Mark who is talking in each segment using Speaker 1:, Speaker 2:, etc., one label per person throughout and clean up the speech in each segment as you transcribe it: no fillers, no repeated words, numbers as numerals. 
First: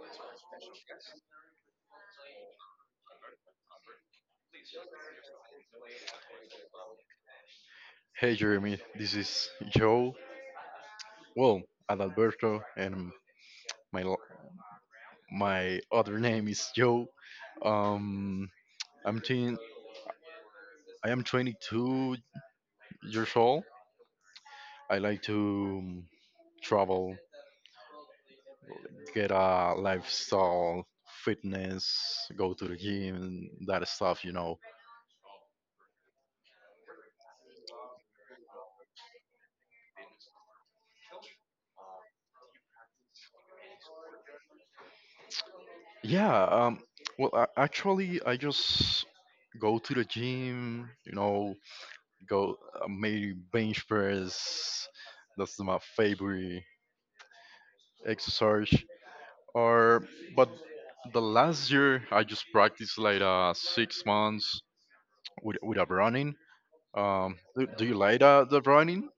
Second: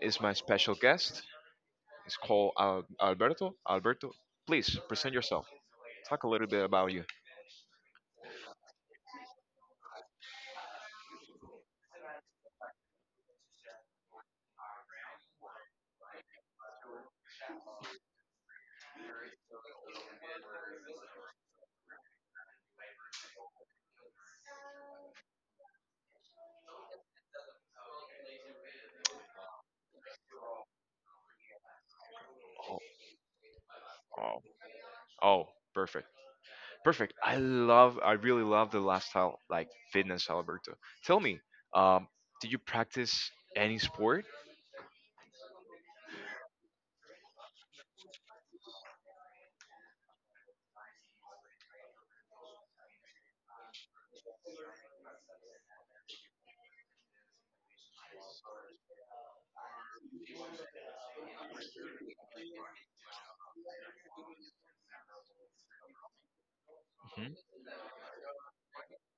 Speaker 1: is my special guest. It's called Alberto. Alberto, please present yourself. Talk a little bit about you.
Speaker 2: Hey Jeremy, this is Joe. Well, Adalberto, and my l- my other name is Joe. Um, I'm teen, I am 22 years old. I like to um, travel, get a lifestyle, fitness, go to the
Speaker 1: Oh,
Speaker 2: gym, that stuff, you
Speaker 1: oh,
Speaker 2: know.
Speaker 1: oh, perfect. Perfect. I really love the lifestyle, like fitness, Alberto. Tell me, um, do you practice any sport?
Speaker 2: Yeah. Well, I, actually, I just go to the gym. You know, go maybe bench press. That's my favorite exercise or but the last year I just practiced like 6 months with a running. Do you like the running?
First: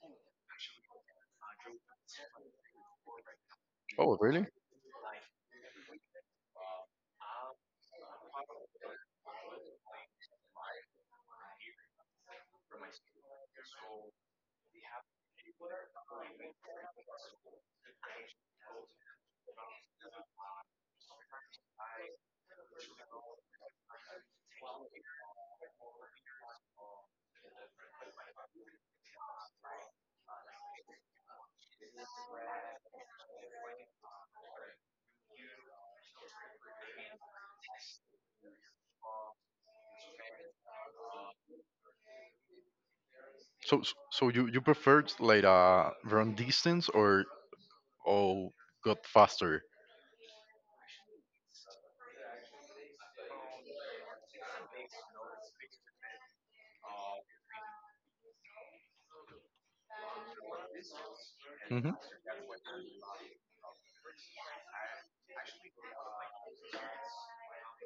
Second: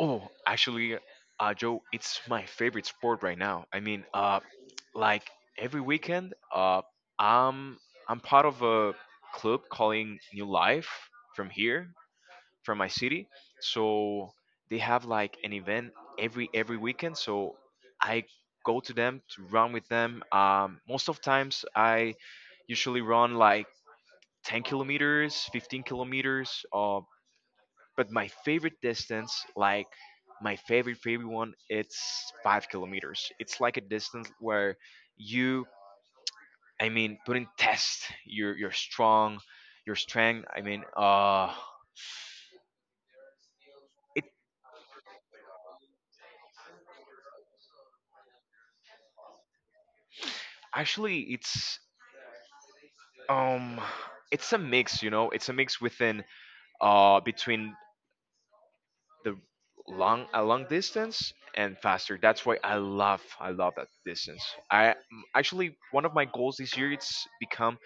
Speaker 1: Oh, actually, Joe, it's my favorite sport right now. I mean,
Speaker 2: Oh really?
Speaker 1: like every weekend, I'm I'm part of a club calling New Life from here, from my city. So they have like an event every weekend. So I go to them to run with them. Most of times, I usually run like 10 kilometers, 15 kilometers. But my favorite distance, like my favorite one, it's 5 kilometers. It's like a distance where you, I mean, put in test your strength. I mean,
Speaker 2: so so
Speaker 1: it
Speaker 2: so you you prefer to, like run distance or oh got faster?
Speaker 1: actually um it's a mix, it's a mix within between the long a long distance and
Speaker 2: Hmm.
Speaker 1: faster. That's why I love that distance. I actually, one of my goals this year, it's become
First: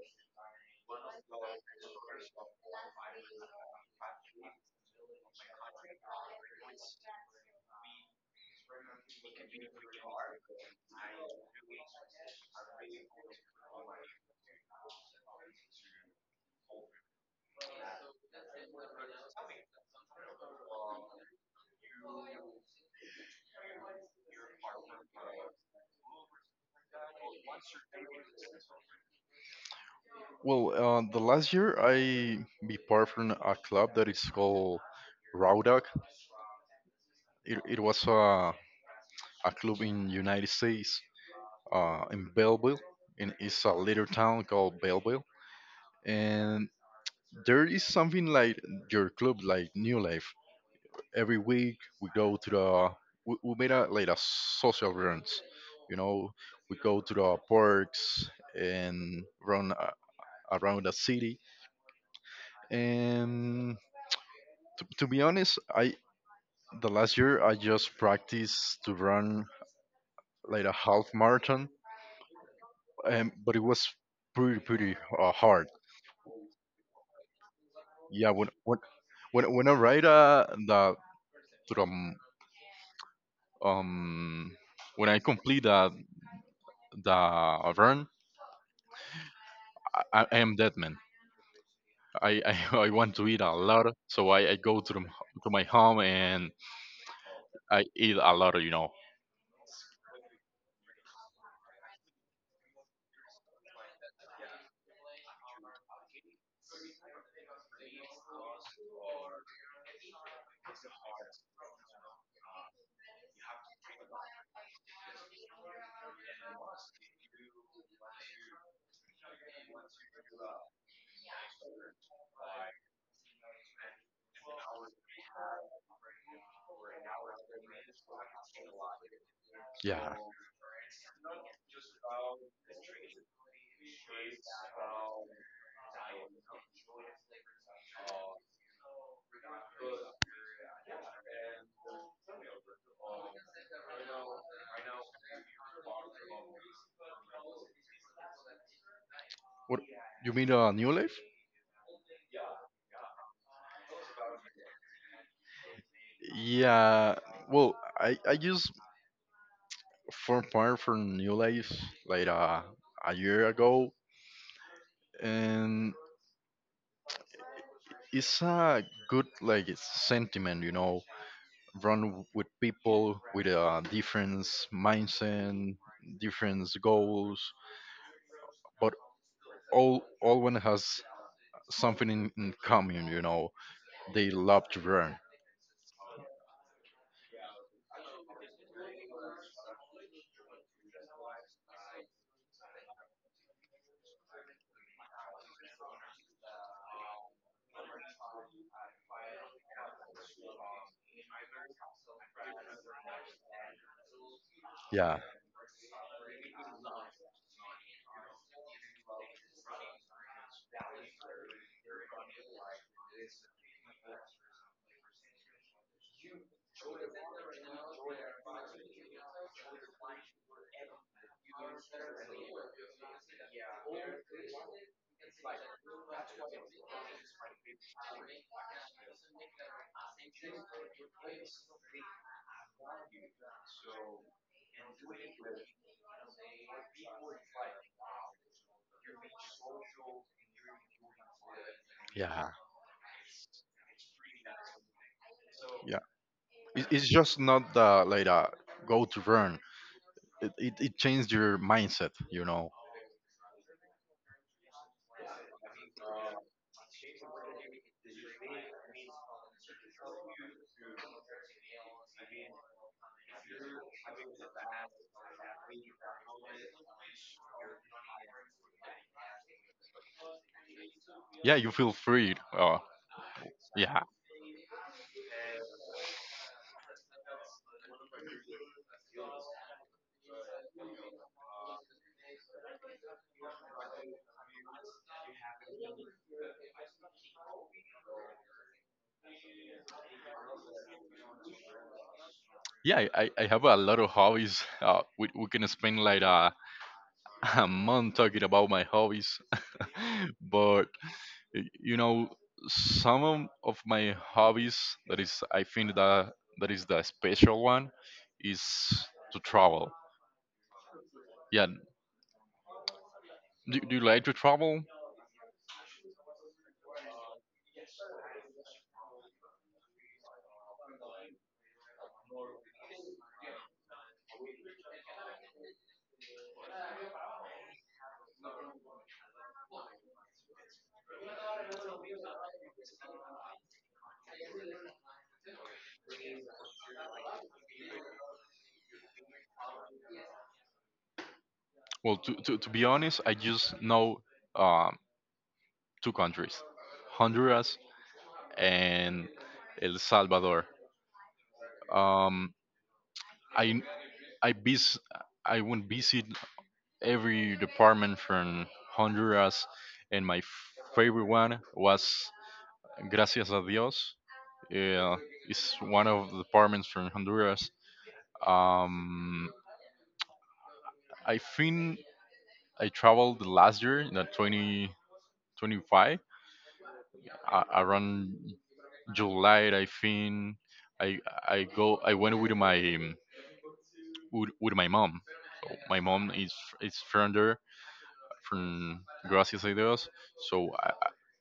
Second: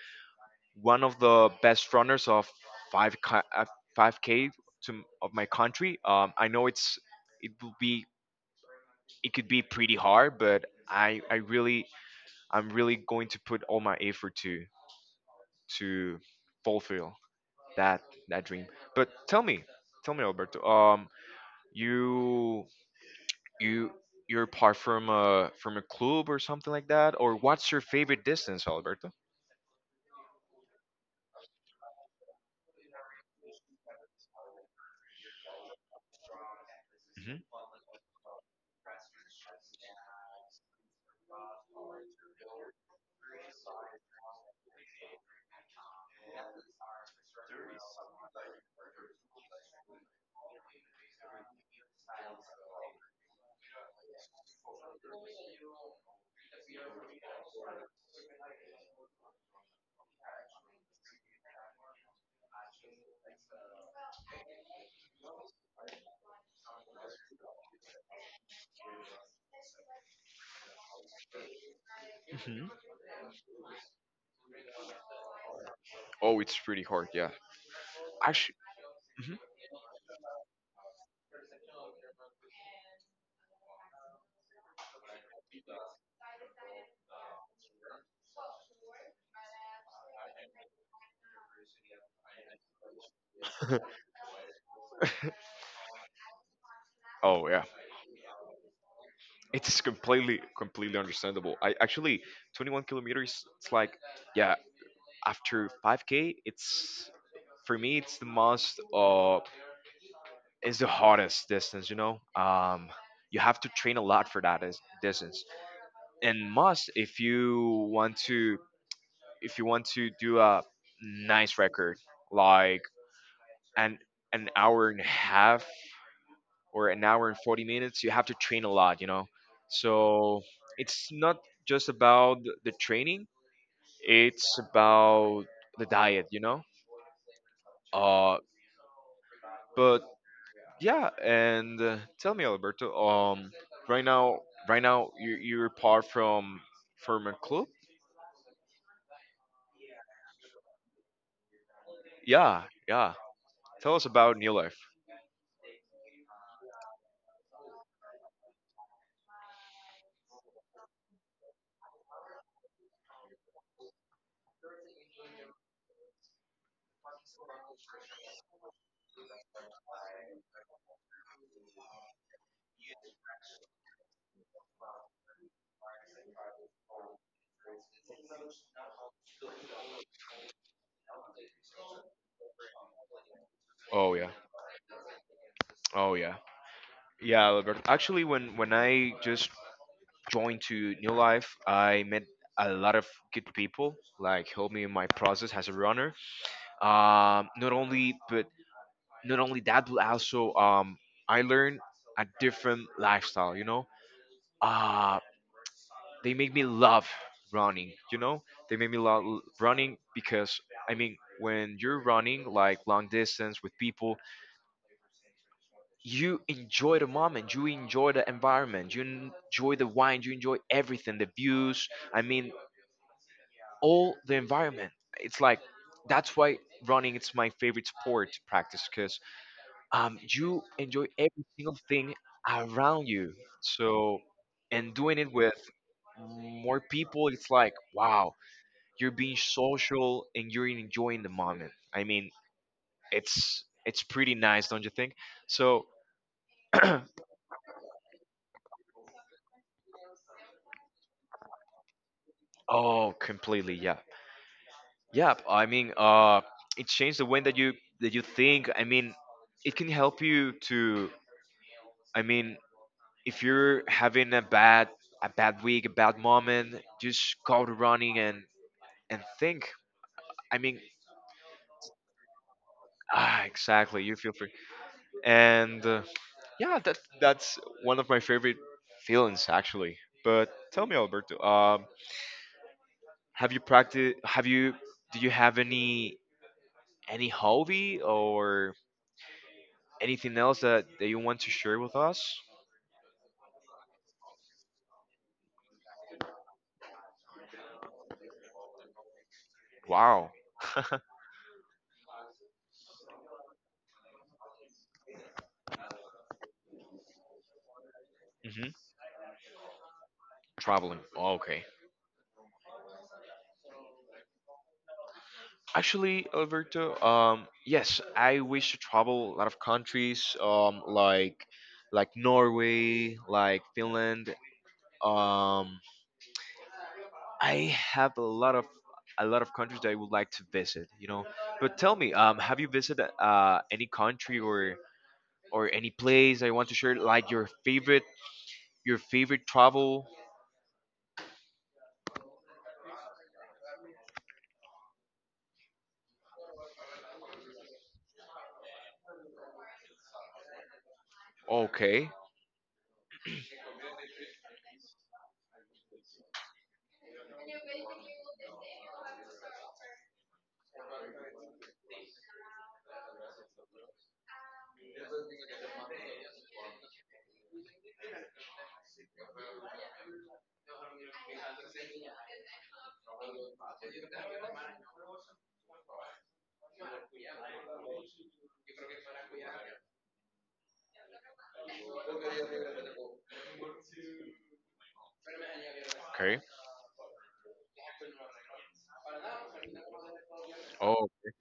Speaker 1: one of the best runners of 5 5K of my country. I know it will be it could be pretty hard, but I'm really going to put all my effort to to fulfill that that dream. But tell me, Alberto, you you you're apart from a club or something like that. Or what's your favorite distance, Alberto?
Speaker 2: Well, the last year I be part from a club that is called Raudag.
Speaker 1: Hmm.
Speaker 2: It was a club in United States, in Belleville. And it's a little town called Belleville. And there is something like your club like New Life. Every week we go to the we made a like a social runs, you know. We go to the parks and around the city. And to be honest, I the last year I just practiced to run like a half marathon.
Speaker 1: Hmm.
Speaker 2: Um, but it was pretty pretty hard.
Speaker 1: Oh, it's pretty hard, yeah.
Speaker 2: Yeah,
Speaker 1: Actually,
Speaker 2: when
Speaker 1: mhm.
Speaker 2: when I ride the to the Um, when I complete the run, I am dead man. I want to eat a lot, so I go to the, to my home and
Speaker 1: Oh yeah,
Speaker 2: I eat a lot, you know.
Speaker 1: it's completely understandable. I actually 21 kilometers. It's like, yeah, after 5K, it's for me, it's the hardest distance. You know, you have to train a lot for that distance. And must if you want to, do a nice record, like an an hour and a half or an hour and 40 minutes, you have to train a lot, you know.
Speaker 2: Yeah.
Speaker 1: So it's not just about the training, it's about the diet, you know. uh but yeah. And tell me, Alberto. Um right now right now you're part from a club.
Speaker 2: What you mean? New Life?
Speaker 1: Yeah, yeah, tell us about New Life.
Speaker 2: Yeah. Well, I just formed part from New Life like a year ago, and it's a good like sentiment, you know, run with people with a different mindset, different goals, but all one has something in common, you know.
Speaker 1: Oh
Speaker 2: They
Speaker 1: yeah.
Speaker 2: love to run.
Speaker 1: Oh yeah. Yeah, Alberto, actually, when I just joined to New Life, I met a lot of good people, like helped me in my process as a runner. Not only, but not only that, but also, I learned a different lifestyle. You know,
Speaker 2: Yeah.
Speaker 1: uh, they make me love running. You know, they make me love running, because I mean, when you're running like long distance with people, you enjoy the moment, you enjoy the environment, you enjoy the wine, you enjoy everything, the views. I mean, all the environment. It's like, that's why running it's my favorite sport to practice, because you enjoy every single thing around you. So, and doing it with more people, it's like, wow, you're being social and you're enjoying the moment. I mean,
Speaker 2: Yeah.
Speaker 1: it's pretty nice, don't you think? So,
Speaker 2: Yeah, It, it's just not the like a go to run. It it changed your mindset, you know.
Speaker 1: oh, completely, yeah, yeah. I mean, it changed the way that you think. I mean, it can help you to. I mean, if you're having a bad, week, a bad moment, just go to running and think. I mean,
Speaker 2: Yeah, you feel free.
Speaker 1: ah,
Speaker 2: Yeah,
Speaker 1: exactly. You feel free. And yeah, that's one of my favorite feelings, actually. But tell me, Alberto, have you practiced? Have you do you have any hobby or anything else that you want to share with us?
Speaker 2: yeah. I have a lot of hobbies. We can spend like a, a month talking about my hobbies,
Speaker 1: Wow.
Speaker 2: but you know, some of my hobbies that is I think that that is the special one is
Speaker 1: Hmm.
Speaker 2: to travel.
Speaker 1: Traveling. Okay.
Speaker 2: Yeah. Do you like to travel?
Speaker 1: Actually, Alberto, yes, I wish to travel a lot of countries, like Norway, like Finland. Um, I have a lot of, countries that I would like to visit, you know. But tell me, Have you visited, any country or any place I want to share, like your favorite travel?
Speaker 2: Well, to be honest, I just know um, two countries, Honduras and El Salvador.
Speaker 1: Okay,
Speaker 2: Um, I I vis- I went visit every department from Honduras, and my favorite one was Gracias a Dios. Yeah, it's one of the departments from Honduras. Um, I think I traveled last year in the 2025 around July, I think. I I go. I went with my with my mom. So my mom
Speaker 1: okay.
Speaker 2: is from there, from Gracias a Dios. So
Speaker 1: Oh, okay.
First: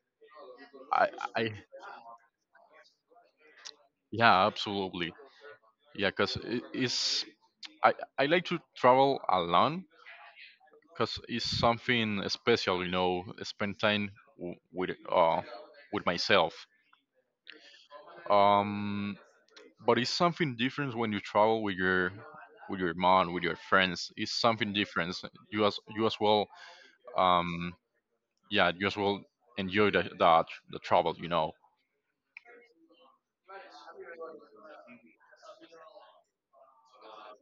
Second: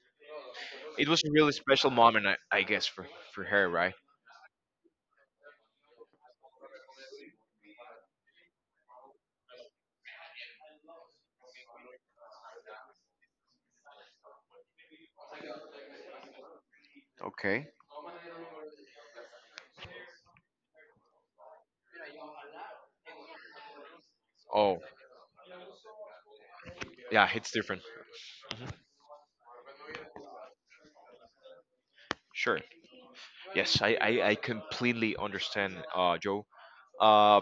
Speaker 2: I,
Speaker 1: It was a
Speaker 2: I
Speaker 1: really special moment, I guess, for her, right?
Speaker 2: Yeah, absolutely. Yeah, cause it's I like to travel alone, cause it's something special. You know, spend time w- with uh with myself.
Speaker 1: Okay.
Speaker 2: Um, but it's something different when you travel with your mom with your friends, it's something
Speaker 1: Oh,
Speaker 2: different, you as well.
Speaker 1: yeah, it's
Speaker 2: Um,
Speaker 1: different. Mhm.
Speaker 2: yeah, you as well enjoy the travel, you know.
Speaker 1: Sure. Yes, I completely understand, Joe. Uh,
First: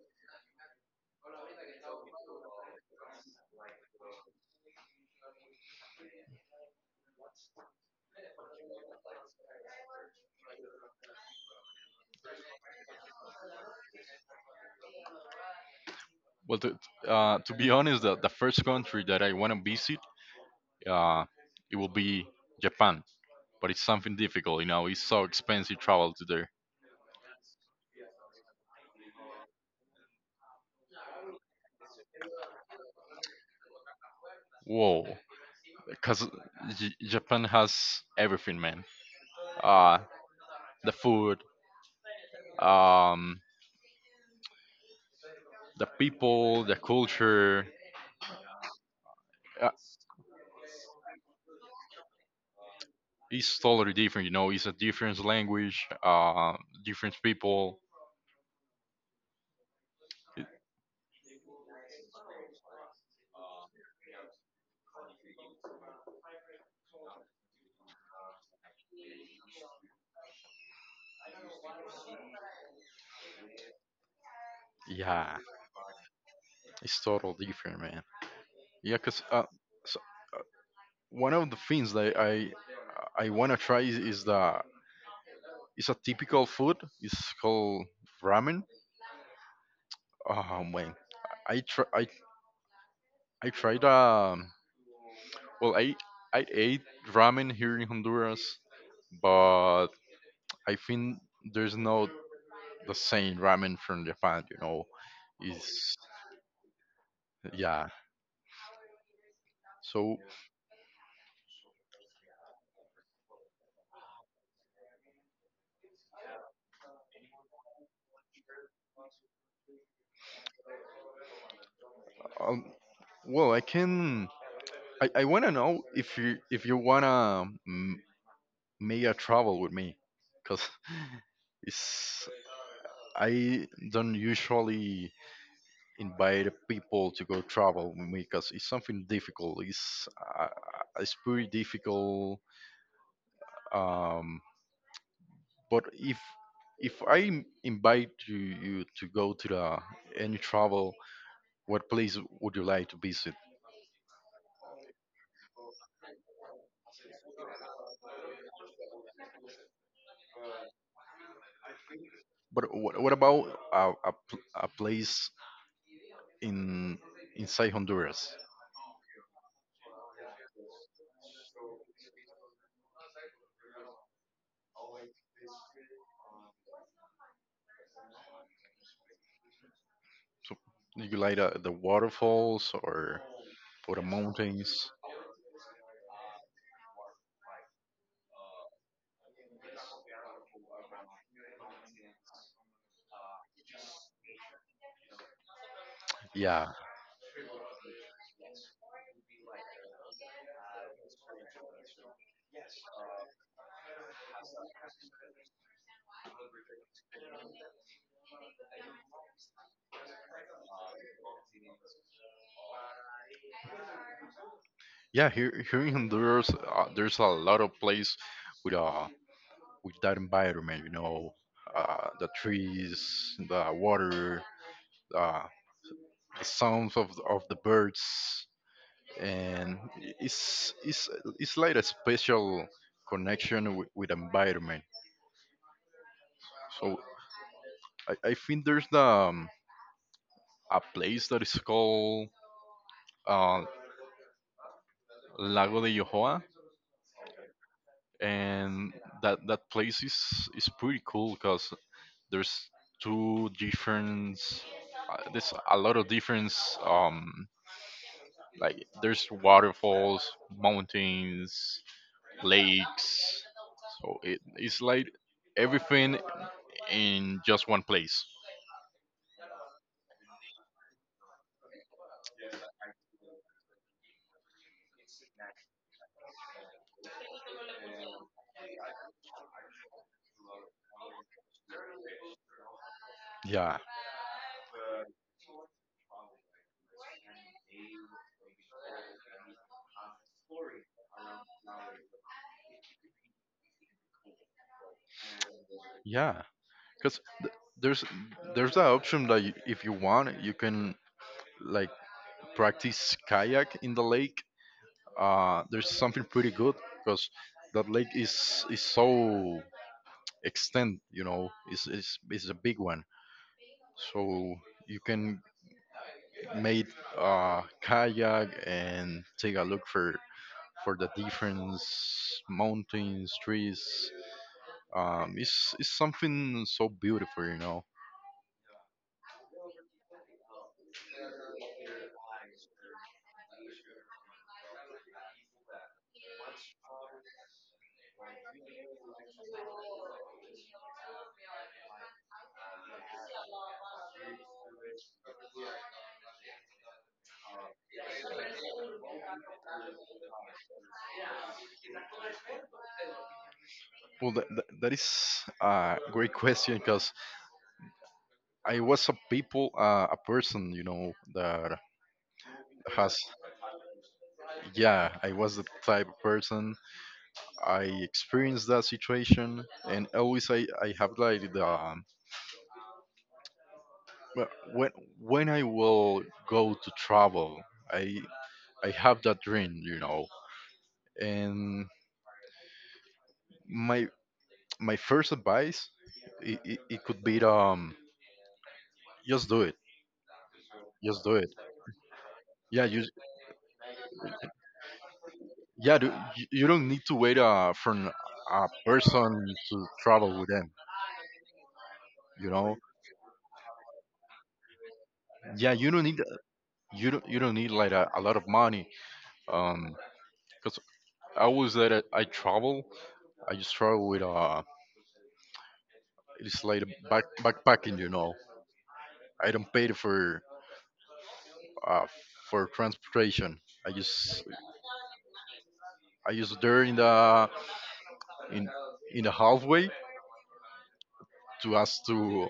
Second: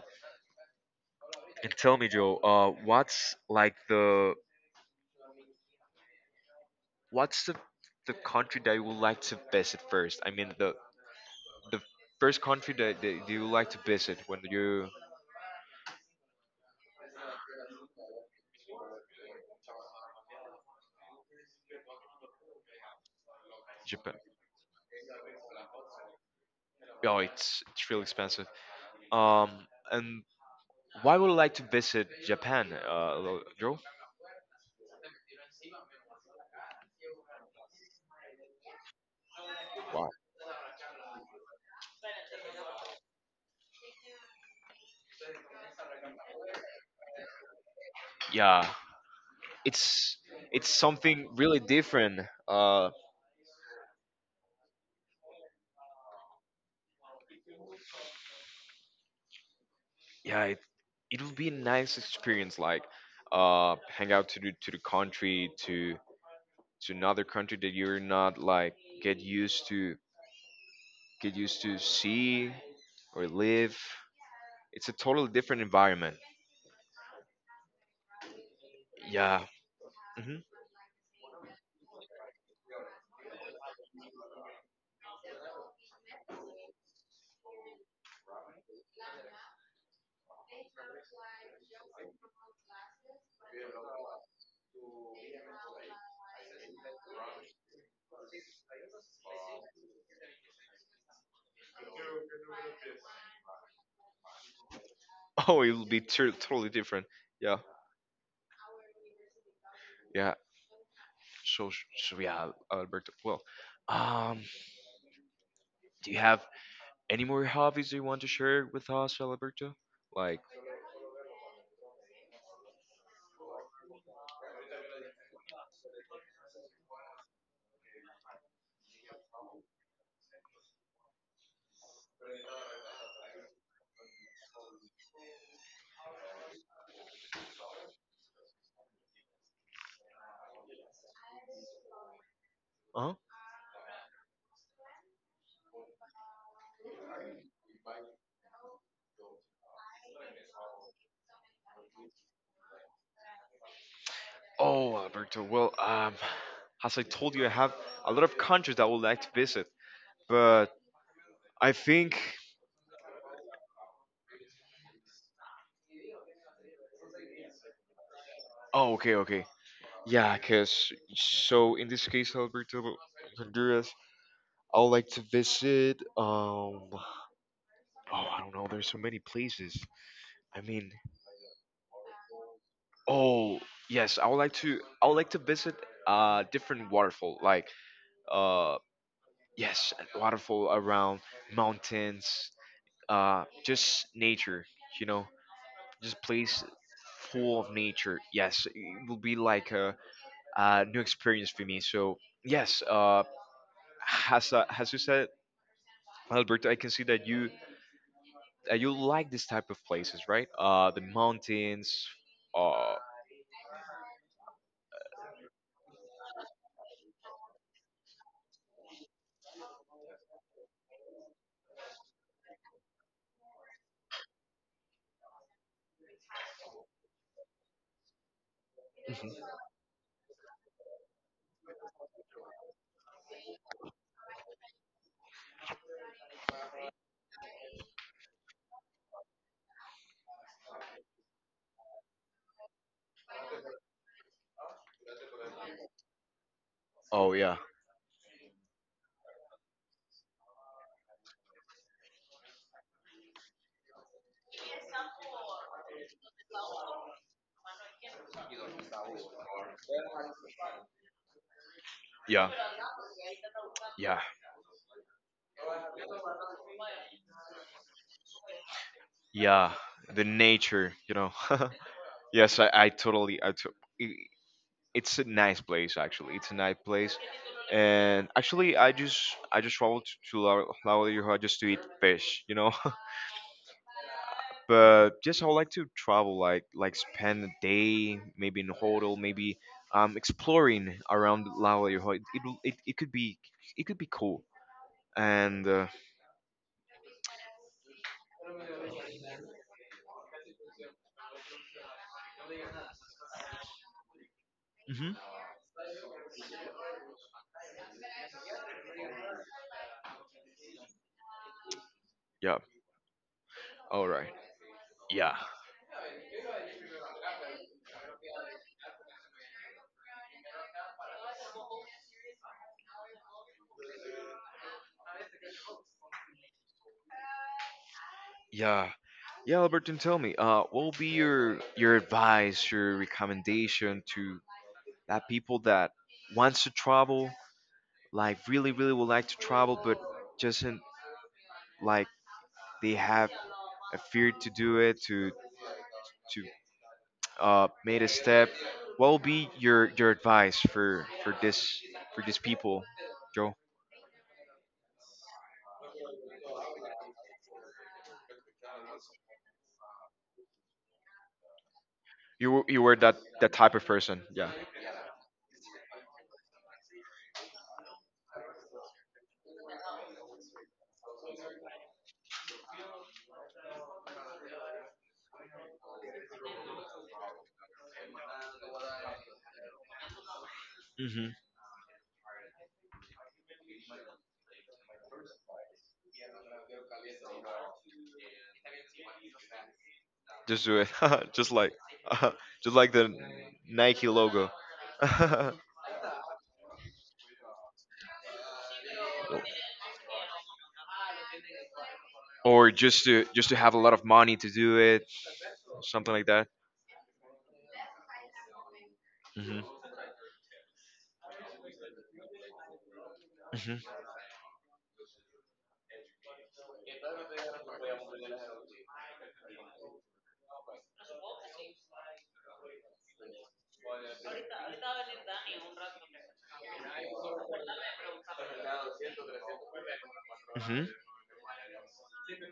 Speaker 1: and tell me, Joe, what's the country that you would like to visit first? I mean, the first country that you would like to visit when you.
Speaker 2: Well, to be honest, the first country that I want to visit uh it will be Japan, but it's
Speaker 1: Japan.
Speaker 2: something difficult, you know. It's so expensive travel to there.
Speaker 1: Oh, it's real expensive. Um, and why would you like to visit Japan, Joe?
Speaker 2: Whoa, because Japan has everything, man. uh
Speaker 1: Wow.
Speaker 2: the food, um the people, the culture.
Speaker 1: Yeah,
Speaker 2: Uh,
Speaker 1: it's it's something really different. Uh,
Speaker 2: it's totally different. You know, it's a different language, different people. It-
Speaker 1: yeah, it would be a nice experience, like hang out to the, country to, another country that you're not like get used to, see or live. It's a totally
Speaker 2: yeah,
Speaker 1: different environment.
Speaker 2: it's totally different, man. Yeah, cause
Speaker 1: Yeah.
Speaker 2: so,
Speaker 1: Hmm.
Speaker 2: uh, one of the things that I wanna try is the it's a typical food. It's called ramen. Oh man, I try I I tried well I ate ramen here in Honduras, but I think there's no the same ramen from Japan. You know,
Speaker 1: Oh, it'll
Speaker 2: is
Speaker 1: be tur totally different, yeah.
Speaker 2: yeah. So,
Speaker 1: Yeah, so so yeah, Alberto, well, um do you have any more hobbies you want to share with us, Alberto, like
Speaker 2: um, well, I can. I want to know if you wanna make a travel with me, cause it's I don't usually invite people to go travel with me, cause it's something difficult. Uh, it's pretty difficult.
Speaker 1: uh
Speaker 2: Um, but if I invite you, you to go to the any travel, what place would you like to visit?
Speaker 1: Oh, Alberto. Well, as I told you, I have a lot of countries that I would like to visit, but I think.
Speaker 2: But what about a place in inside Honduras.
Speaker 1: Oh, okay, okay. Yeah, because so in this case, Alberto, Honduras, I would like to visit. Oh, I don't know. There's so many places.
Speaker 2: So
Speaker 1: I mean,
Speaker 2: you like the waterfalls
Speaker 1: oh,
Speaker 2: or the
Speaker 1: yes, I would like to.
Speaker 2: mountains?
Speaker 1: I would like to visit a different waterfall, like, uh, yes, a waterfall around mountains, just nature, you know. Just place
Speaker 2: Yeah,
Speaker 1: full of nature. Yes, it will be like a new experience for me. So yes, as you said, Alberto, I can see that you you like this type of places, right? The mountains. Uh,
Speaker 2: yeah. Here here in Honduras, there's a lot of place with uh with that environment. You know, the trees, the water, uh, the sounds of the birds, and it's like a special connection with environment. So I think there's the a place that is called uh, Lago de Yohoa,
Speaker 1: oh yeah,
Speaker 2: and that that place is pretty cool because there's two different there's a lot of difference, like there's waterfalls, mountains,
Speaker 1: yeah,
Speaker 2: lakes,
Speaker 1: yeah,
Speaker 2: so it's like everything in just one place.
Speaker 1: yeah. The nature, you know. Yes, I totally, I to- I- it's a nice place, actually. It's a nice place, and actually I just traveled to La, Lauderdale, just to eat fish, you know.
Speaker 2: Yeah,
Speaker 1: But just I would like to travel, like, spend a day, maybe in a hotel, maybe exploring around La Lauderdale. It could be cool. And
Speaker 2: yeah, because there's the option that you, if you want you can like practice kayak in the lake.
Speaker 1: mhm,
Speaker 2: Uh, there's something pretty good because that lake is so extent, you know. Is a
Speaker 1: yeah,
Speaker 2: big one.
Speaker 1: all right,
Speaker 2: So you
Speaker 1: yeah.
Speaker 2: can make kayak and take a look for the different mountains, trees. It's something so beautiful, you know.
Speaker 1: Yeah, yeah, Albertine, tell me, what will be your, advice, your recommendation to, people that wants to travel, like really, really would like to travel, but doesn't, like, they have a fear to do it, to, to made a step. What will be your, advice for this for these people, Joe?
Speaker 2: Well that is a great question, because I was a people a person, you know, that
Speaker 1: You were
Speaker 2: has
Speaker 1: that type of person. Yeah.
Speaker 2: yeah I was the type of person. I experienced that situation, and always I have like the well, when when I will go to travel, I I have that dream, you know.
Speaker 1: Hmm.
Speaker 2: And my my first advice, it could be just do it,
Speaker 1: Just do it.
Speaker 2: just do
Speaker 1: Just
Speaker 2: it.
Speaker 1: like just
Speaker 2: Yeah,
Speaker 1: like
Speaker 2: you
Speaker 1: the Nike logo.
Speaker 2: yeah do, you don't need to wait for a person to travel with them, you
Speaker 1: Or
Speaker 2: know.
Speaker 1: just to, have a lot of money to do it,
Speaker 2: Yeah,
Speaker 1: something like that.
Speaker 2: you don't need like a lot of money. Um, because I always that I travel. I just struggle with it's like backpacking, you know. I don't pay uh for transportation. I just I just there in the in in the halfway to ask to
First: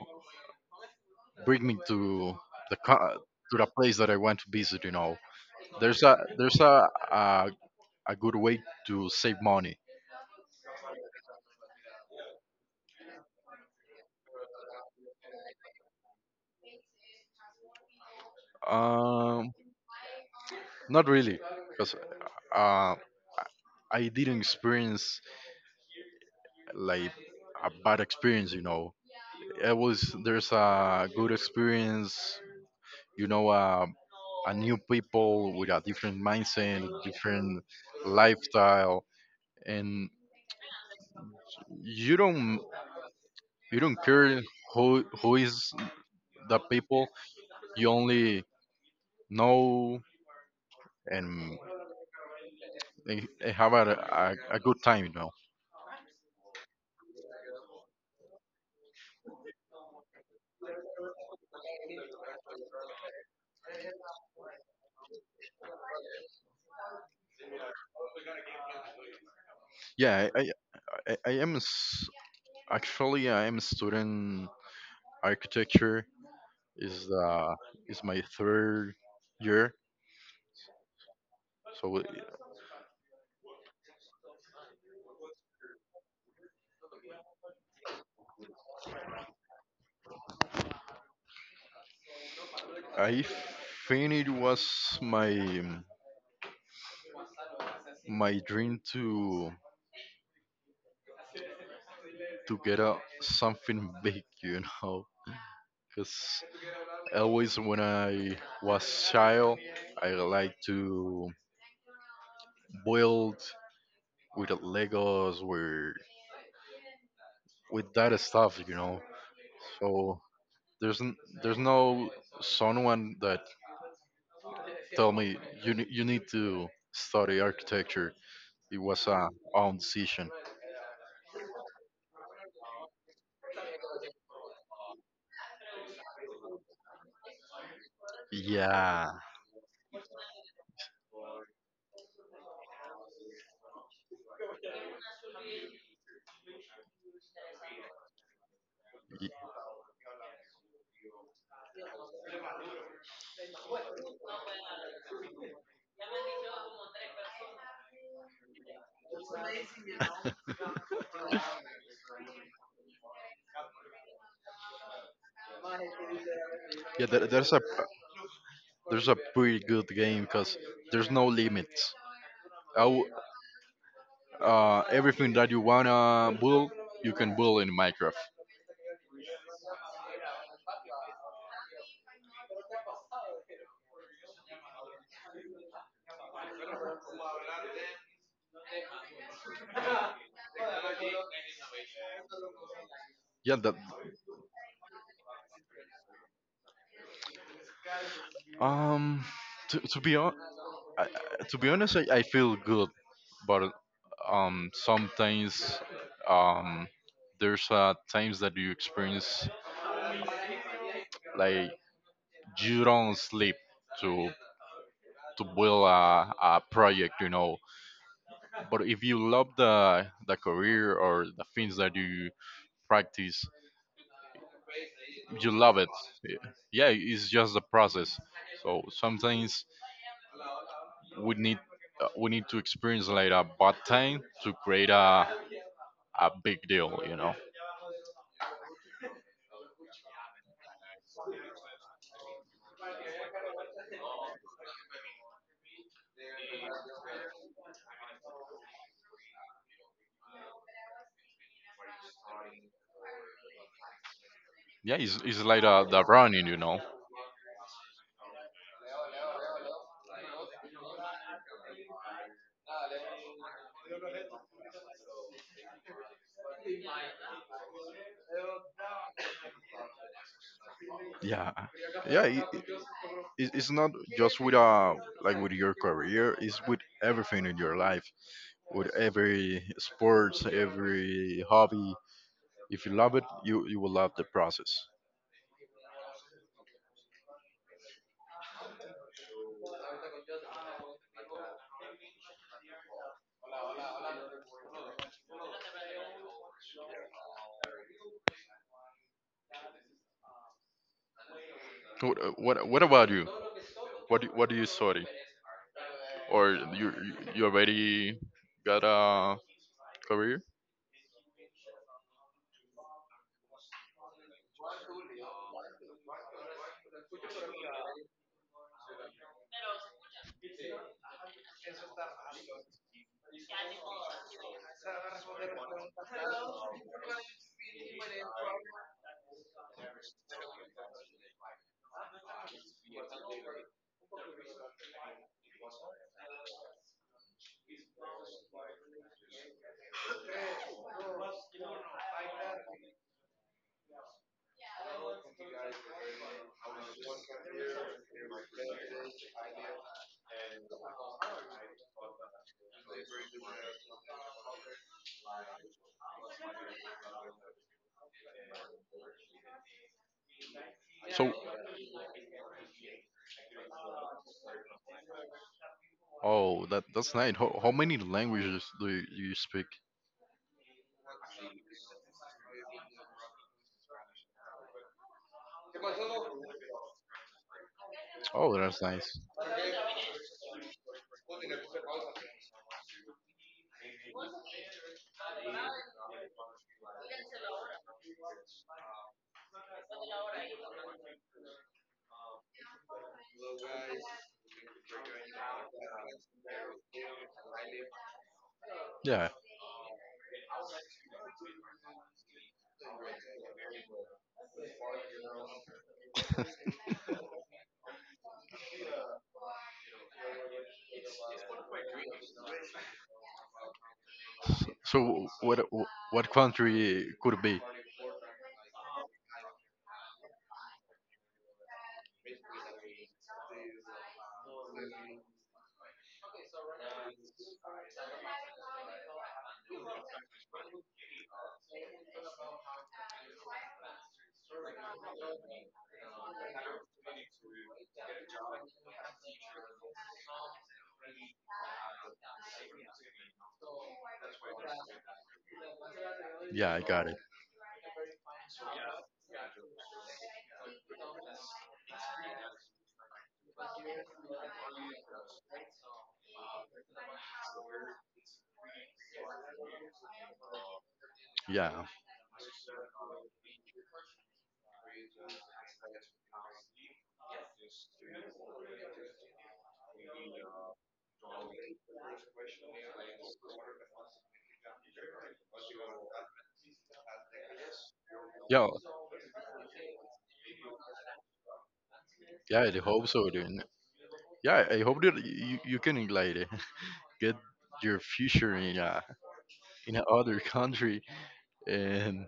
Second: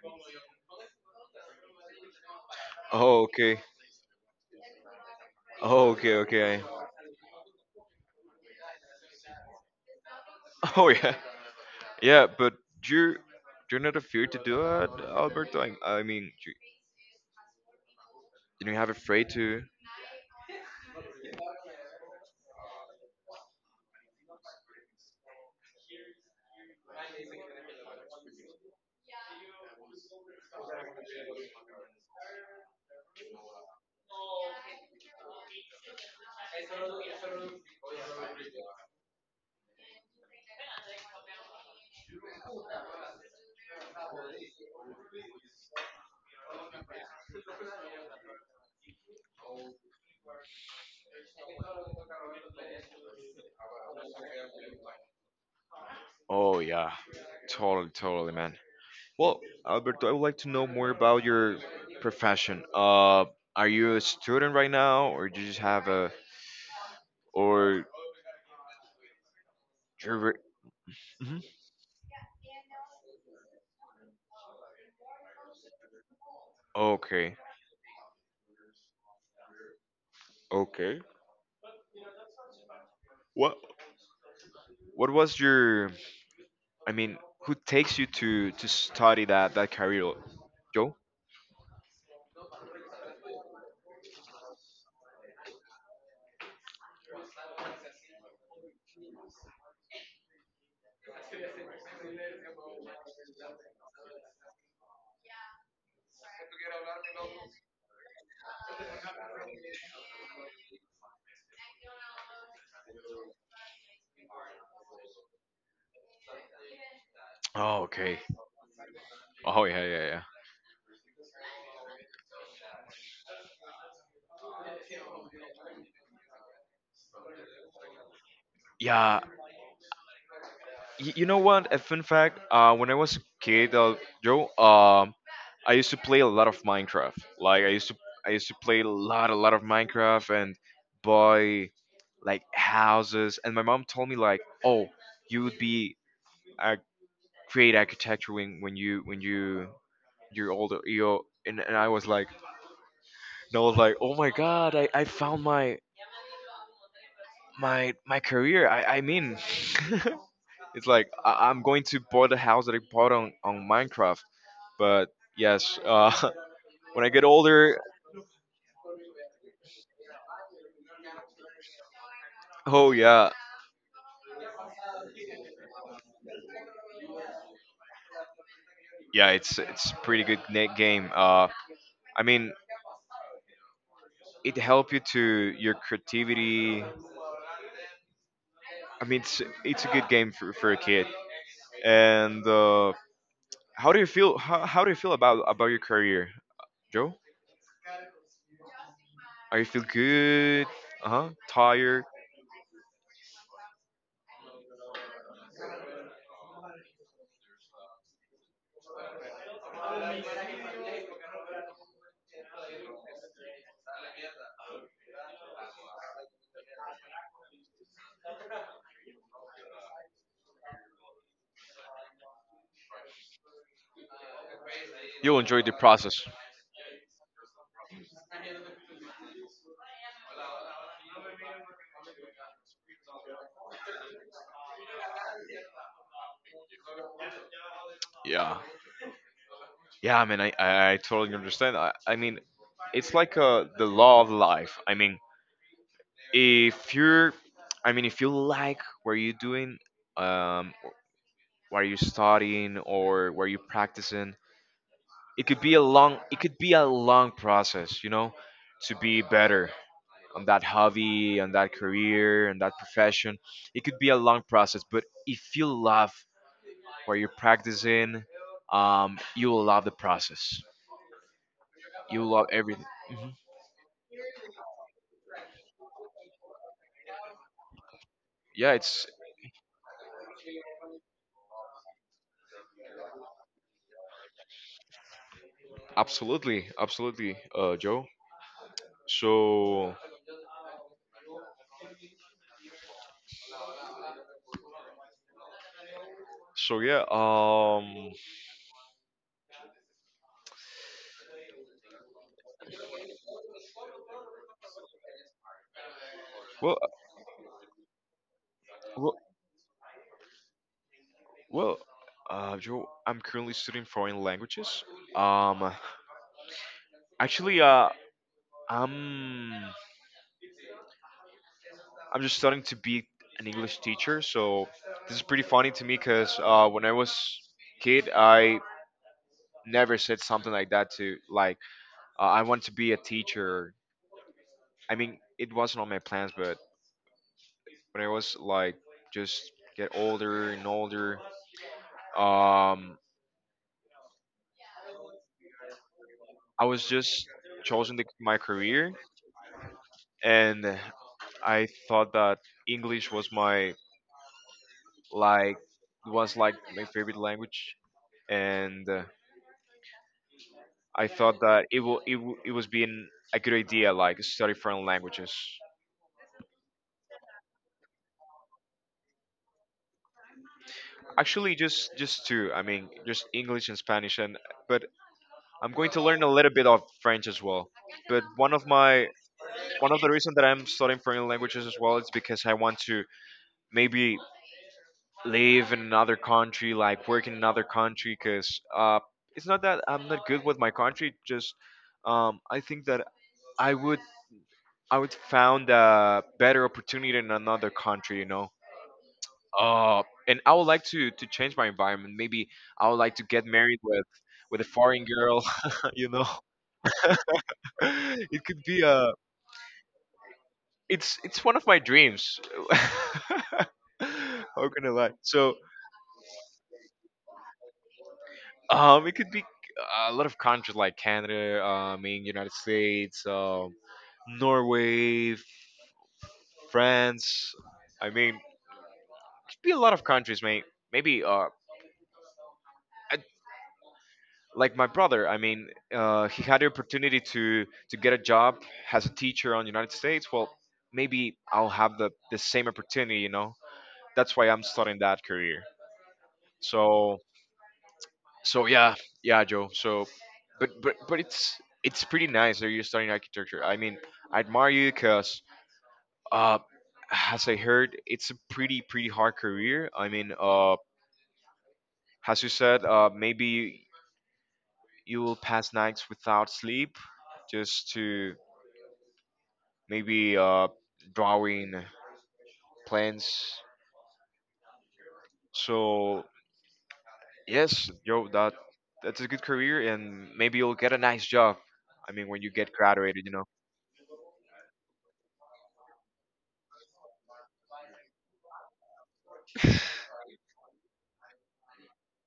Speaker 2: bring me to the
Speaker 1: Oh,
Speaker 2: to
Speaker 1: okay.
Speaker 2: the place that I want to visit, you know.
Speaker 1: Oh,
Speaker 2: There's
Speaker 1: okay, okay.
Speaker 2: a good way to save money.
Speaker 1: Oh, yeah. Yeah, but you're you're not afraid to do it, Alberto. I mean, you have afraid
Speaker 2: Um,
Speaker 1: to.
Speaker 2: not really, because uh, I didn't experience like a bad experience, you know. It was there's a good experience. You know, a new people with a different mindset, different lifestyle, and you don't you don't care who is the people. You only know and, and have a good time, you know.
Speaker 1: Oh yeah, totally, totally, man. Well, Alberto, I would like to know more about your profession. Are you a student right now, or do you just have a? or your
Speaker 2: Yeah,
Speaker 1: re-
Speaker 2: I
Speaker 1: Mhm.
Speaker 2: am actually I am student architecture is
Speaker 1: Okay,
Speaker 2: uh is my third year,
Speaker 1: okay.
Speaker 2: so.
Speaker 1: What what was your, I mean, who takes you to study that career, Joe?
Speaker 2: I think it was my dream to get a something big, you know. Because always when I was child, I like to build with Legos,
Speaker 1: Oh,
Speaker 2: with that
Speaker 1: okay.
Speaker 2: stuff, you know.
Speaker 1: Oh yeah, yeah,
Speaker 2: So
Speaker 1: yeah,
Speaker 2: there's n- there's no someone that tell me you need to study architecture. It was
Speaker 1: yeah.
Speaker 2: a own decision.
Speaker 1: You know what, a fun fact, when I was a kid, Joe, I used to play a lot of Minecraft. Like, I used to play
Speaker 2: Yeah.
Speaker 1: a lot of Minecraft and buy like houses. And my mom told me, like, oh, you would be a create architecture when,
Speaker 2: Y-
Speaker 1: you're older, you. And, I was like, oh my god, I found my, my career, I mean. It's like, I'm going to buy the house that I bought on Minecraft. But yes, when
Speaker 2: Yeah,
Speaker 1: I get
Speaker 2: there,
Speaker 1: older.
Speaker 2: there's a pretty good game because there's no limits. I
Speaker 1: Oh
Speaker 2: w-
Speaker 1: yeah,
Speaker 2: everything that you wanna build, you can build in Minecraft.
Speaker 1: yeah, it's pretty good game, I mean. It help you to your creativity. I mean, it's a good game for a kid. And uh,
Speaker 2: Yeah, that
Speaker 1: how do you feel? How do you feel about your career, Joe?
Speaker 2: um
Speaker 1: Are you feel
Speaker 2: to be
Speaker 1: good? Uh huh.
Speaker 2: to be honest,
Speaker 1: Tired?
Speaker 2: I feel good, but sometimes um there's times that you experience like you don't sleep to to build a project, you know. But if you love the career or the things that you practice,
Speaker 1: You'll
Speaker 2: you
Speaker 1: enjoy the
Speaker 2: love it.
Speaker 1: process.
Speaker 2: Yeah, it's just the process. So sometimes we need we need to experience like a bad time to create a big deal, you know.
Speaker 1: Yeah. Yeah, I mean, I totally understand. I mean, it's like the law of life. I mean, if you're, if you like what you're doing, um what you're studying or what you're practicing.
Speaker 2: Yeah, it's
Speaker 1: It could
Speaker 2: like
Speaker 1: be a
Speaker 2: the
Speaker 1: long it
Speaker 2: running, you
Speaker 1: could be
Speaker 2: know.
Speaker 1: a long process, you know, to be better on that hobby, on that career, and that profession. It could be a long process, but if you love what you're practicing, you will love the process.
Speaker 2: Yeah,
Speaker 1: You
Speaker 2: yeah.
Speaker 1: will love everything. Mhm.
Speaker 2: It's not just with like with your career. It's with everything in your life.
Speaker 1: Yeah,
Speaker 2: With
Speaker 1: it's
Speaker 2: every sports, every hobby. If you love it, you will love the process.
Speaker 1: absolutely, absolutely, Joe. So, so yeah,
Speaker 2: What, what about you? What do you study? Or
Speaker 1: well,
Speaker 2: you already got
Speaker 1: well,
Speaker 2: a career?
Speaker 1: well, Joe, I'm currently studying foreign languages. Um, actually, I'm I'm just starting to be an English teacher, so this is pretty funny to me because when I was kid, I never said something like that to I want to be a teacher. I mean, it wasn't on my plans, but when I was like just get older and older, um, I was just chosen the, my career and I thought that English was my like was like my favorite language, and I
Speaker 2: So
Speaker 1: thought that it will it, w- it was being a good idea like study foreign languages.
Speaker 2: oh that that's nice. How many languages do you speak?
Speaker 1: Actually, just two. I mean, just English and Spanish, and but I'm going to learn a little bit of French as well. But
Speaker 2: Oh, that's nice.
Speaker 1: one of the reasons that I'm studying foreign languages as well is because I want to maybe live in another country, like work in another country, because it's not that I'm not good with my country. Just I think that I would I would found a better opportunity in another country, you know.
Speaker 2: Yeah.
Speaker 1: And I would like to change my environment. Maybe I would like to get married with a foreign girl, you know. It could be a it's one of my dreams. How can I lie?
Speaker 2: So
Speaker 1: So
Speaker 2: what what country could be?
Speaker 1: It could be a lot of countries like Canada, I mean United States, Norway, France. I mean, could be a lot of countries, mate. Maybe I, like my brother. I mean, he had the opportunity to get a job as a teacher on United States. Well, maybe I'll have the same opportunity, you know. That's why I'm starting that career.
Speaker 2: Yeah, I got it.
Speaker 1: So So yeah, yeah, Joe. So, but it's pretty nice that you're studying architecture. I mean, I admire you because uh, as I heard, it's a pretty hard career. I mean,
Speaker 2: Yeah,
Speaker 1: as you said, maybe you will pass nights without sleep just to maybe drawing plans. So yes, Joe,
Speaker 2: yeah,
Speaker 1: that's a good career, and maybe you'll get a nice job. I mean, when you
Speaker 2: yeah.
Speaker 1: get
Speaker 2: I hope
Speaker 1: graduated,
Speaker 2: so,
Speaker 1: you
Speaker 2: dude. Yeah, I hope that you can like get your future
Speaker 1: know.
Speaker 2: in a other country. And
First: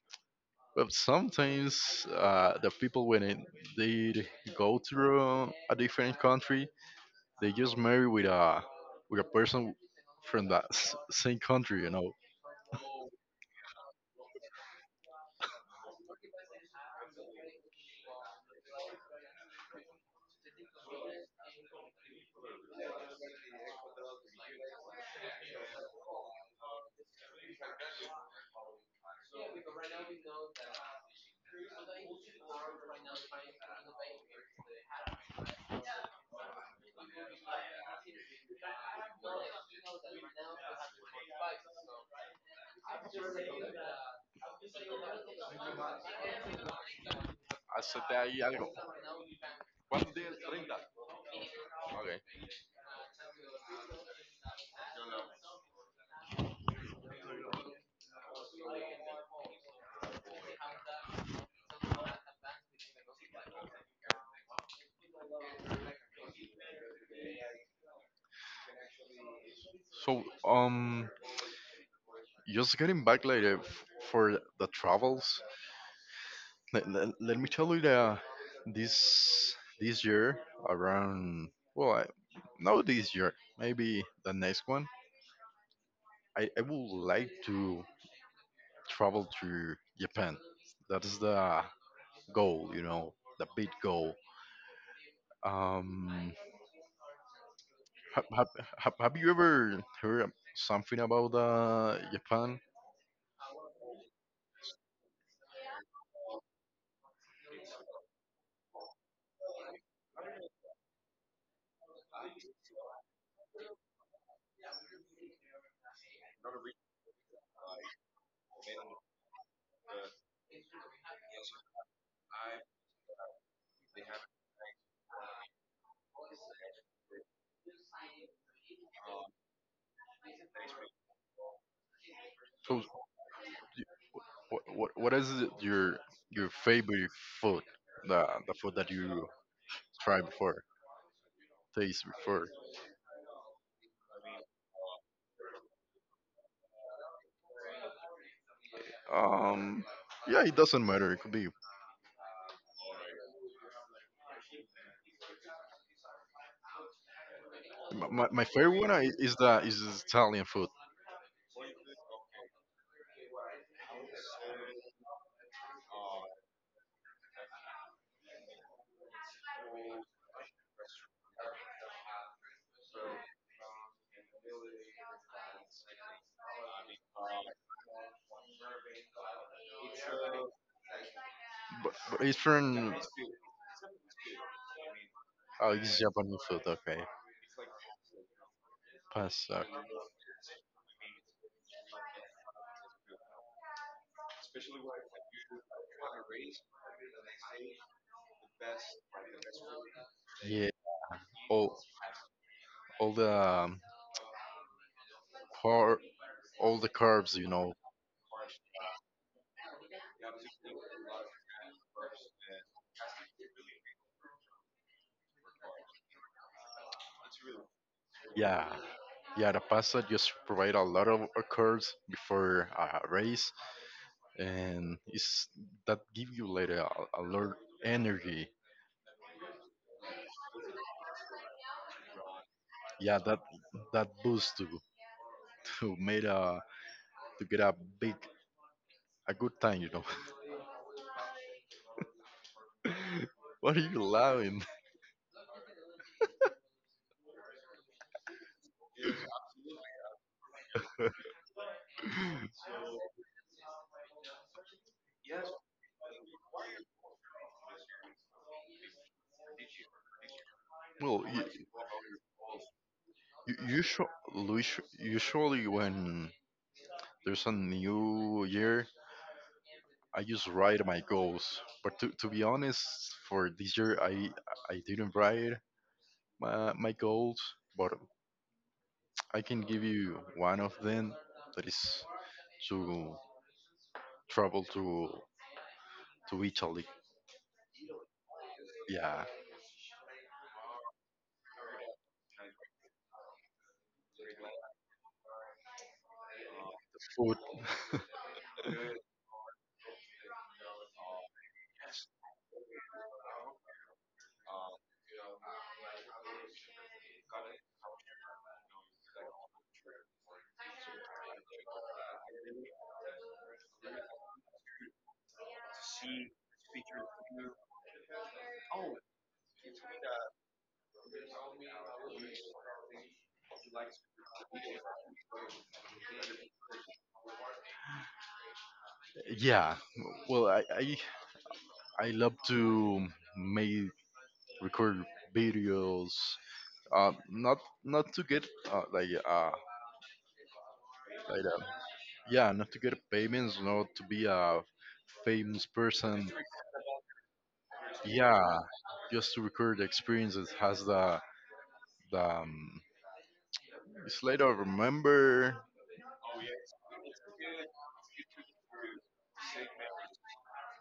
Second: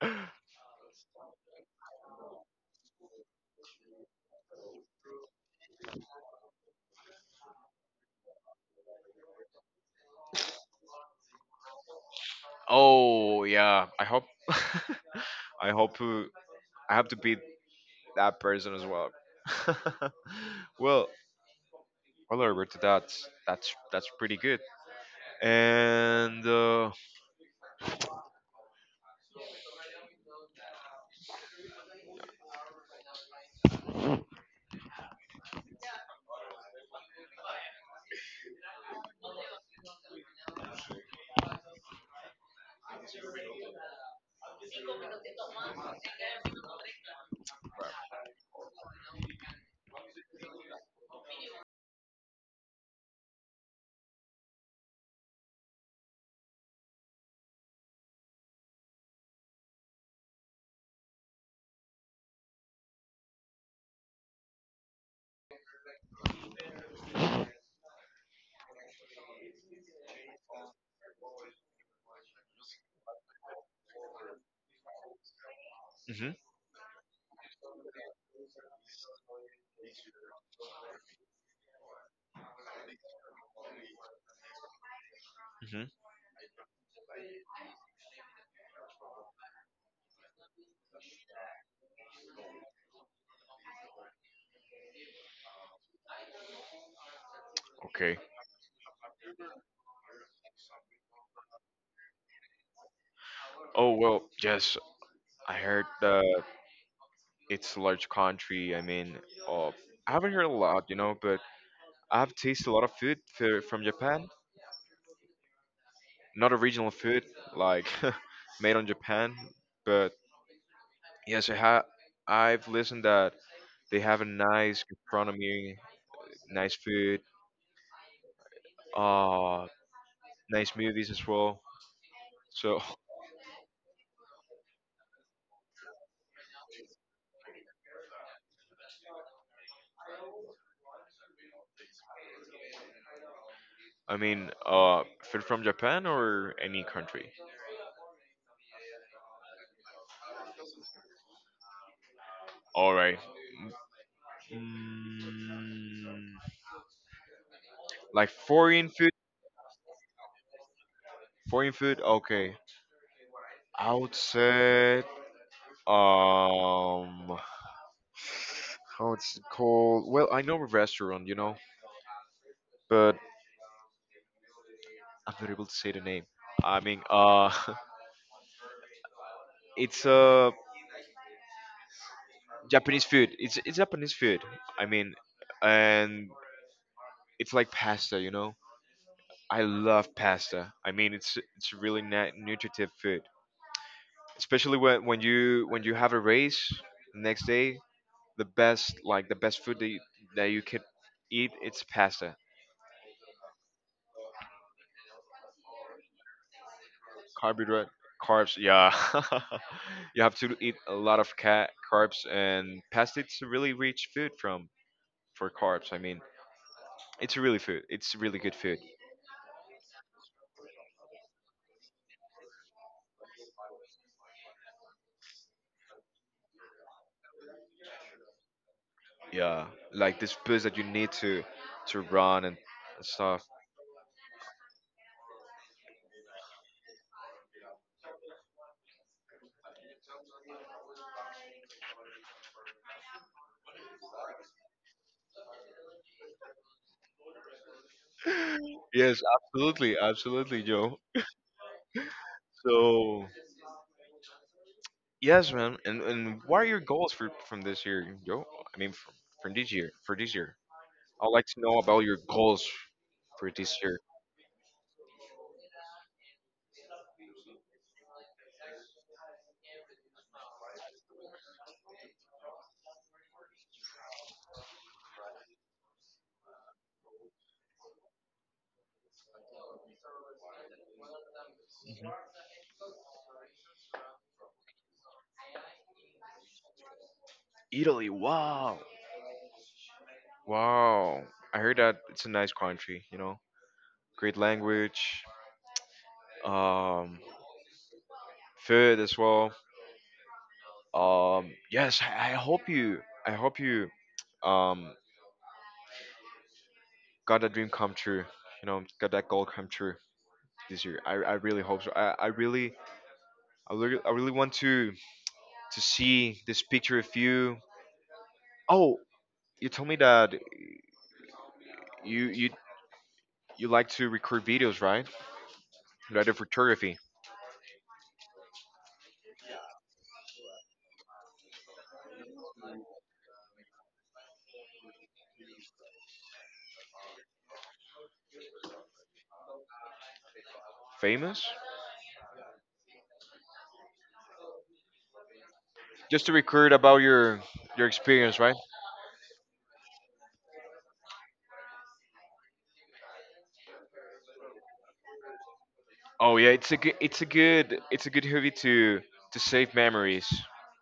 Speaker 2: but sometimes the people when they go through a different country, they just marry with a person from that same country, you know.
Speaker 1: Oh yeah, I hope I hope who I have to beat that person as well. well, well, Roberto, that's pretty good. And
Speaker 2: Hace de ahí algo. ¿Cuántos días? 30. Okay. So, just getting back like for the travels.
Speaker 1: hmm
Speaker 2: Let me tell you that this year around well, not this year, maybe the next one.
Speaker 1: hmm
Speaker 2: I would like to travel to Japan. That is the goal, you know, the big goal. Um,
Speaker 1: okay.
Speaker 2: have, have you ever heard something about Japan?
Speaker 1: Oh well, yes, I heard that it's a large country. I mean, uh, I haven't heard a lot, you know, but I've tasted a lot of food from Japan. Not original food, like made on Japan, but yes, I have. I've listened that they have a nice gastronomy, nice food, uh, nice movies as well. So,
Speaker 2: So what, what is it your favorite food? The food that you try before, taste before.
Speaker 1: I mean, food from Japan or any country?
Speaker 2: Um, yeah, it doesn't matter. It could be
Speaker 1: All right. Mm, like
Speaker 2: my favorite
Speaker 1: foreign
Speaker 2: one
Speaker 1: food?
Speaker 2: is the is Italian food,
Speaker 1: Foreign food? Okay. I would say, um, how it's called? Well, I know a restaurant, you know, but I'm not able to say the name. I mean, it's a
Speaker 2: but it's from
Speaker 1: Japanese food. It's Japanese food. I mean,
Speaker 2: oh, it's
Speaker 1: and
Speaker 2: Japanese food. Okay,
Speaker 1: it's like pasta, you know. I
Speaker 2: pasta.
Speaker 1: love pasta. I mean, it's really nutritive food, especially when you when you have a race the next day. The best like the best food that you
Speaker 2: Yeah,
Speaker 1: could eat
Speaker 2: all
Speaker 1: it's pasta.
Speaker 2: all the car, all the carbs, you know.
Speaker 1: Carbohydrate, carbs. Yeah, you have to eat a lot of carbs and pasta. It's a really rich food from for carbs. I mean, it's really food. It's really good
Speaker 2: Yeah,
Speaker 1: food.
Speaker 2: yeah. The pasta just provide a lot of carbs before a race. And it's that give you later a lot energy.
Speaker 1: Yeah, like this boost that you need to run and
Speaker 2: Yeah, that
Speaker 1: stuff.
Speaker 2: that boost to made a to get a big a good time, you know. what are you laughing?
Speaker 1: Yes, absolutely, absolutely, Joe. So yes, man. And what are your goals for from this year, Joe? I mean, from this year, for this year.
Speaker 2: well
Speaker 1: I'd like to know about your goals for this year.
Speaker 2: usually, usually when there's a new year I just write my goals, but to be honest for this year I didn't write my goals, but I can give you one of them that is
Speaker 1: Mhm.
Speaker 2: to travel to Italy.
Speaker 1: Italy, wow,
Speaker 2: Yeah,
Speaker 1: wow. I heard that it's a nice country. You know, great language, um,
Speaker 2: food.
Speaker 1: food as well. Yes, I hope you. I hope you. Um, got that dream come true. You know, got that goal come true this year. I really hope so. I really, I really, I really want to see this picture of you. Oh, you told me that you you you like to record videos, right? Right, of photography.
Speaker 2: yeah, well, I love to make record videos. Not not to get
Speaker 1: Famous?
Speaker 2: like yeah, not to get payments, not to be a famous
Speaker 1: Just
Speaker 2: person.
Speaker 1: to record about your experience, right?
Speaker 2: Yeah, just to record the experiences has the it's later remember.
Speaker 1: Oh yeah, it's a good, it's a good, it's a good hobby to save memories.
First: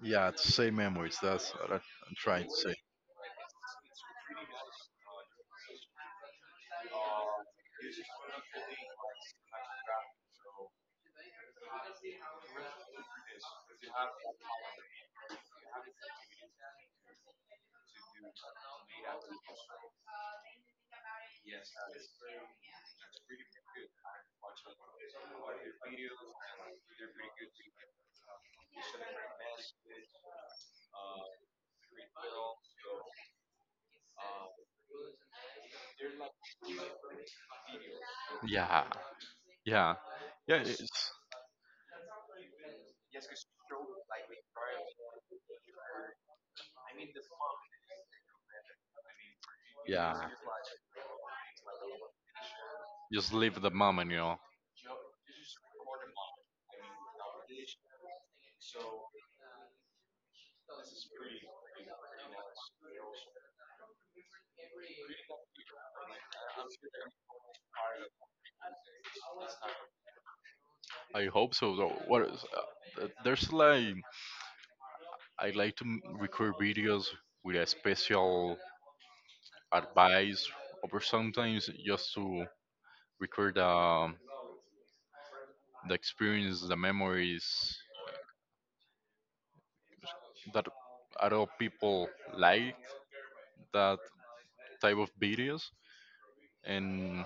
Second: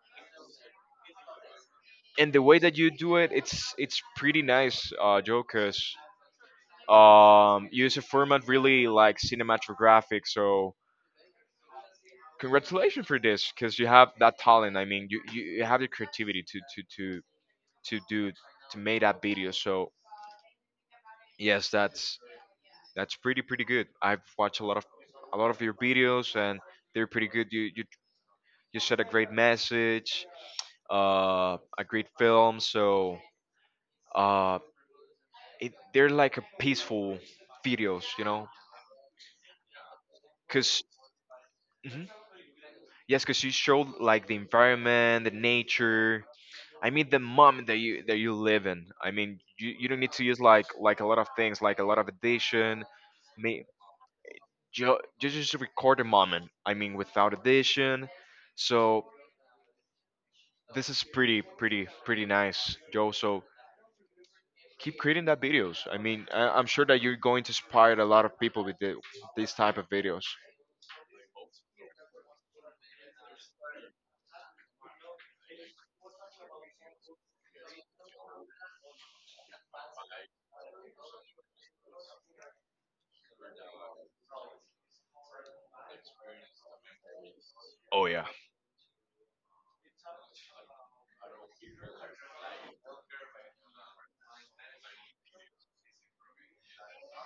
Speaker 2: Yeah, it's same memories. That's what I'm
Speaker 1: And the
Speaker 2: trying to
Speaker 1: way
Speaker 2: say.
Speaker 1: that you do it, it's pretty nice, Joe, 'cause, you use a format really like cinematographic. So congratulations for this, because you have that talent. I mean, you have the creativity to do to make that video. So yes, that's pretty good. I've watched a lot of your videos, and they're pretty good. You said a great message, a great film. So. Uh, it, they're like a peaceful videos, you know,
Speaker 2: Yeah, yeah, yeah.
Speaker 1: because
Speaker 2: It's
Speaker 1: yes, because you show like the environment, the nature. I mean, the moment that you live in. I mean, you don't need
Speaker 2: yeah.
Speaker 1: to use like a lot of things, like a lot of addition.
Speaker 2: Just live
Speaker 1: May
Speaker 2: the moment, you know.
Speaker 1: just record a moment. I mean, without addition. So this is pretty nice, Joe. So keep creating that videos. I mean, I, I'm sure that you're going to inspire a lot of people with the, these type of videos.
Speaker 2: I hope so. Though. What is there's like I like to record videos with a special advice, or sometimes just to record the experience, the memories,
Speaker 1: Oh yeah.
Speaker 2: that other people like that type of videos. And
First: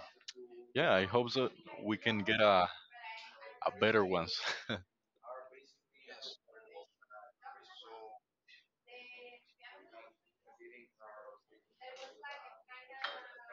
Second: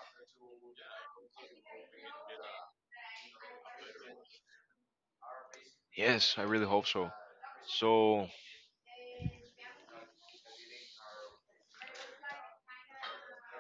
Speaker 2: yeah I hope that we can get a better ones
Speaker 1: Yes, I really hope so. So,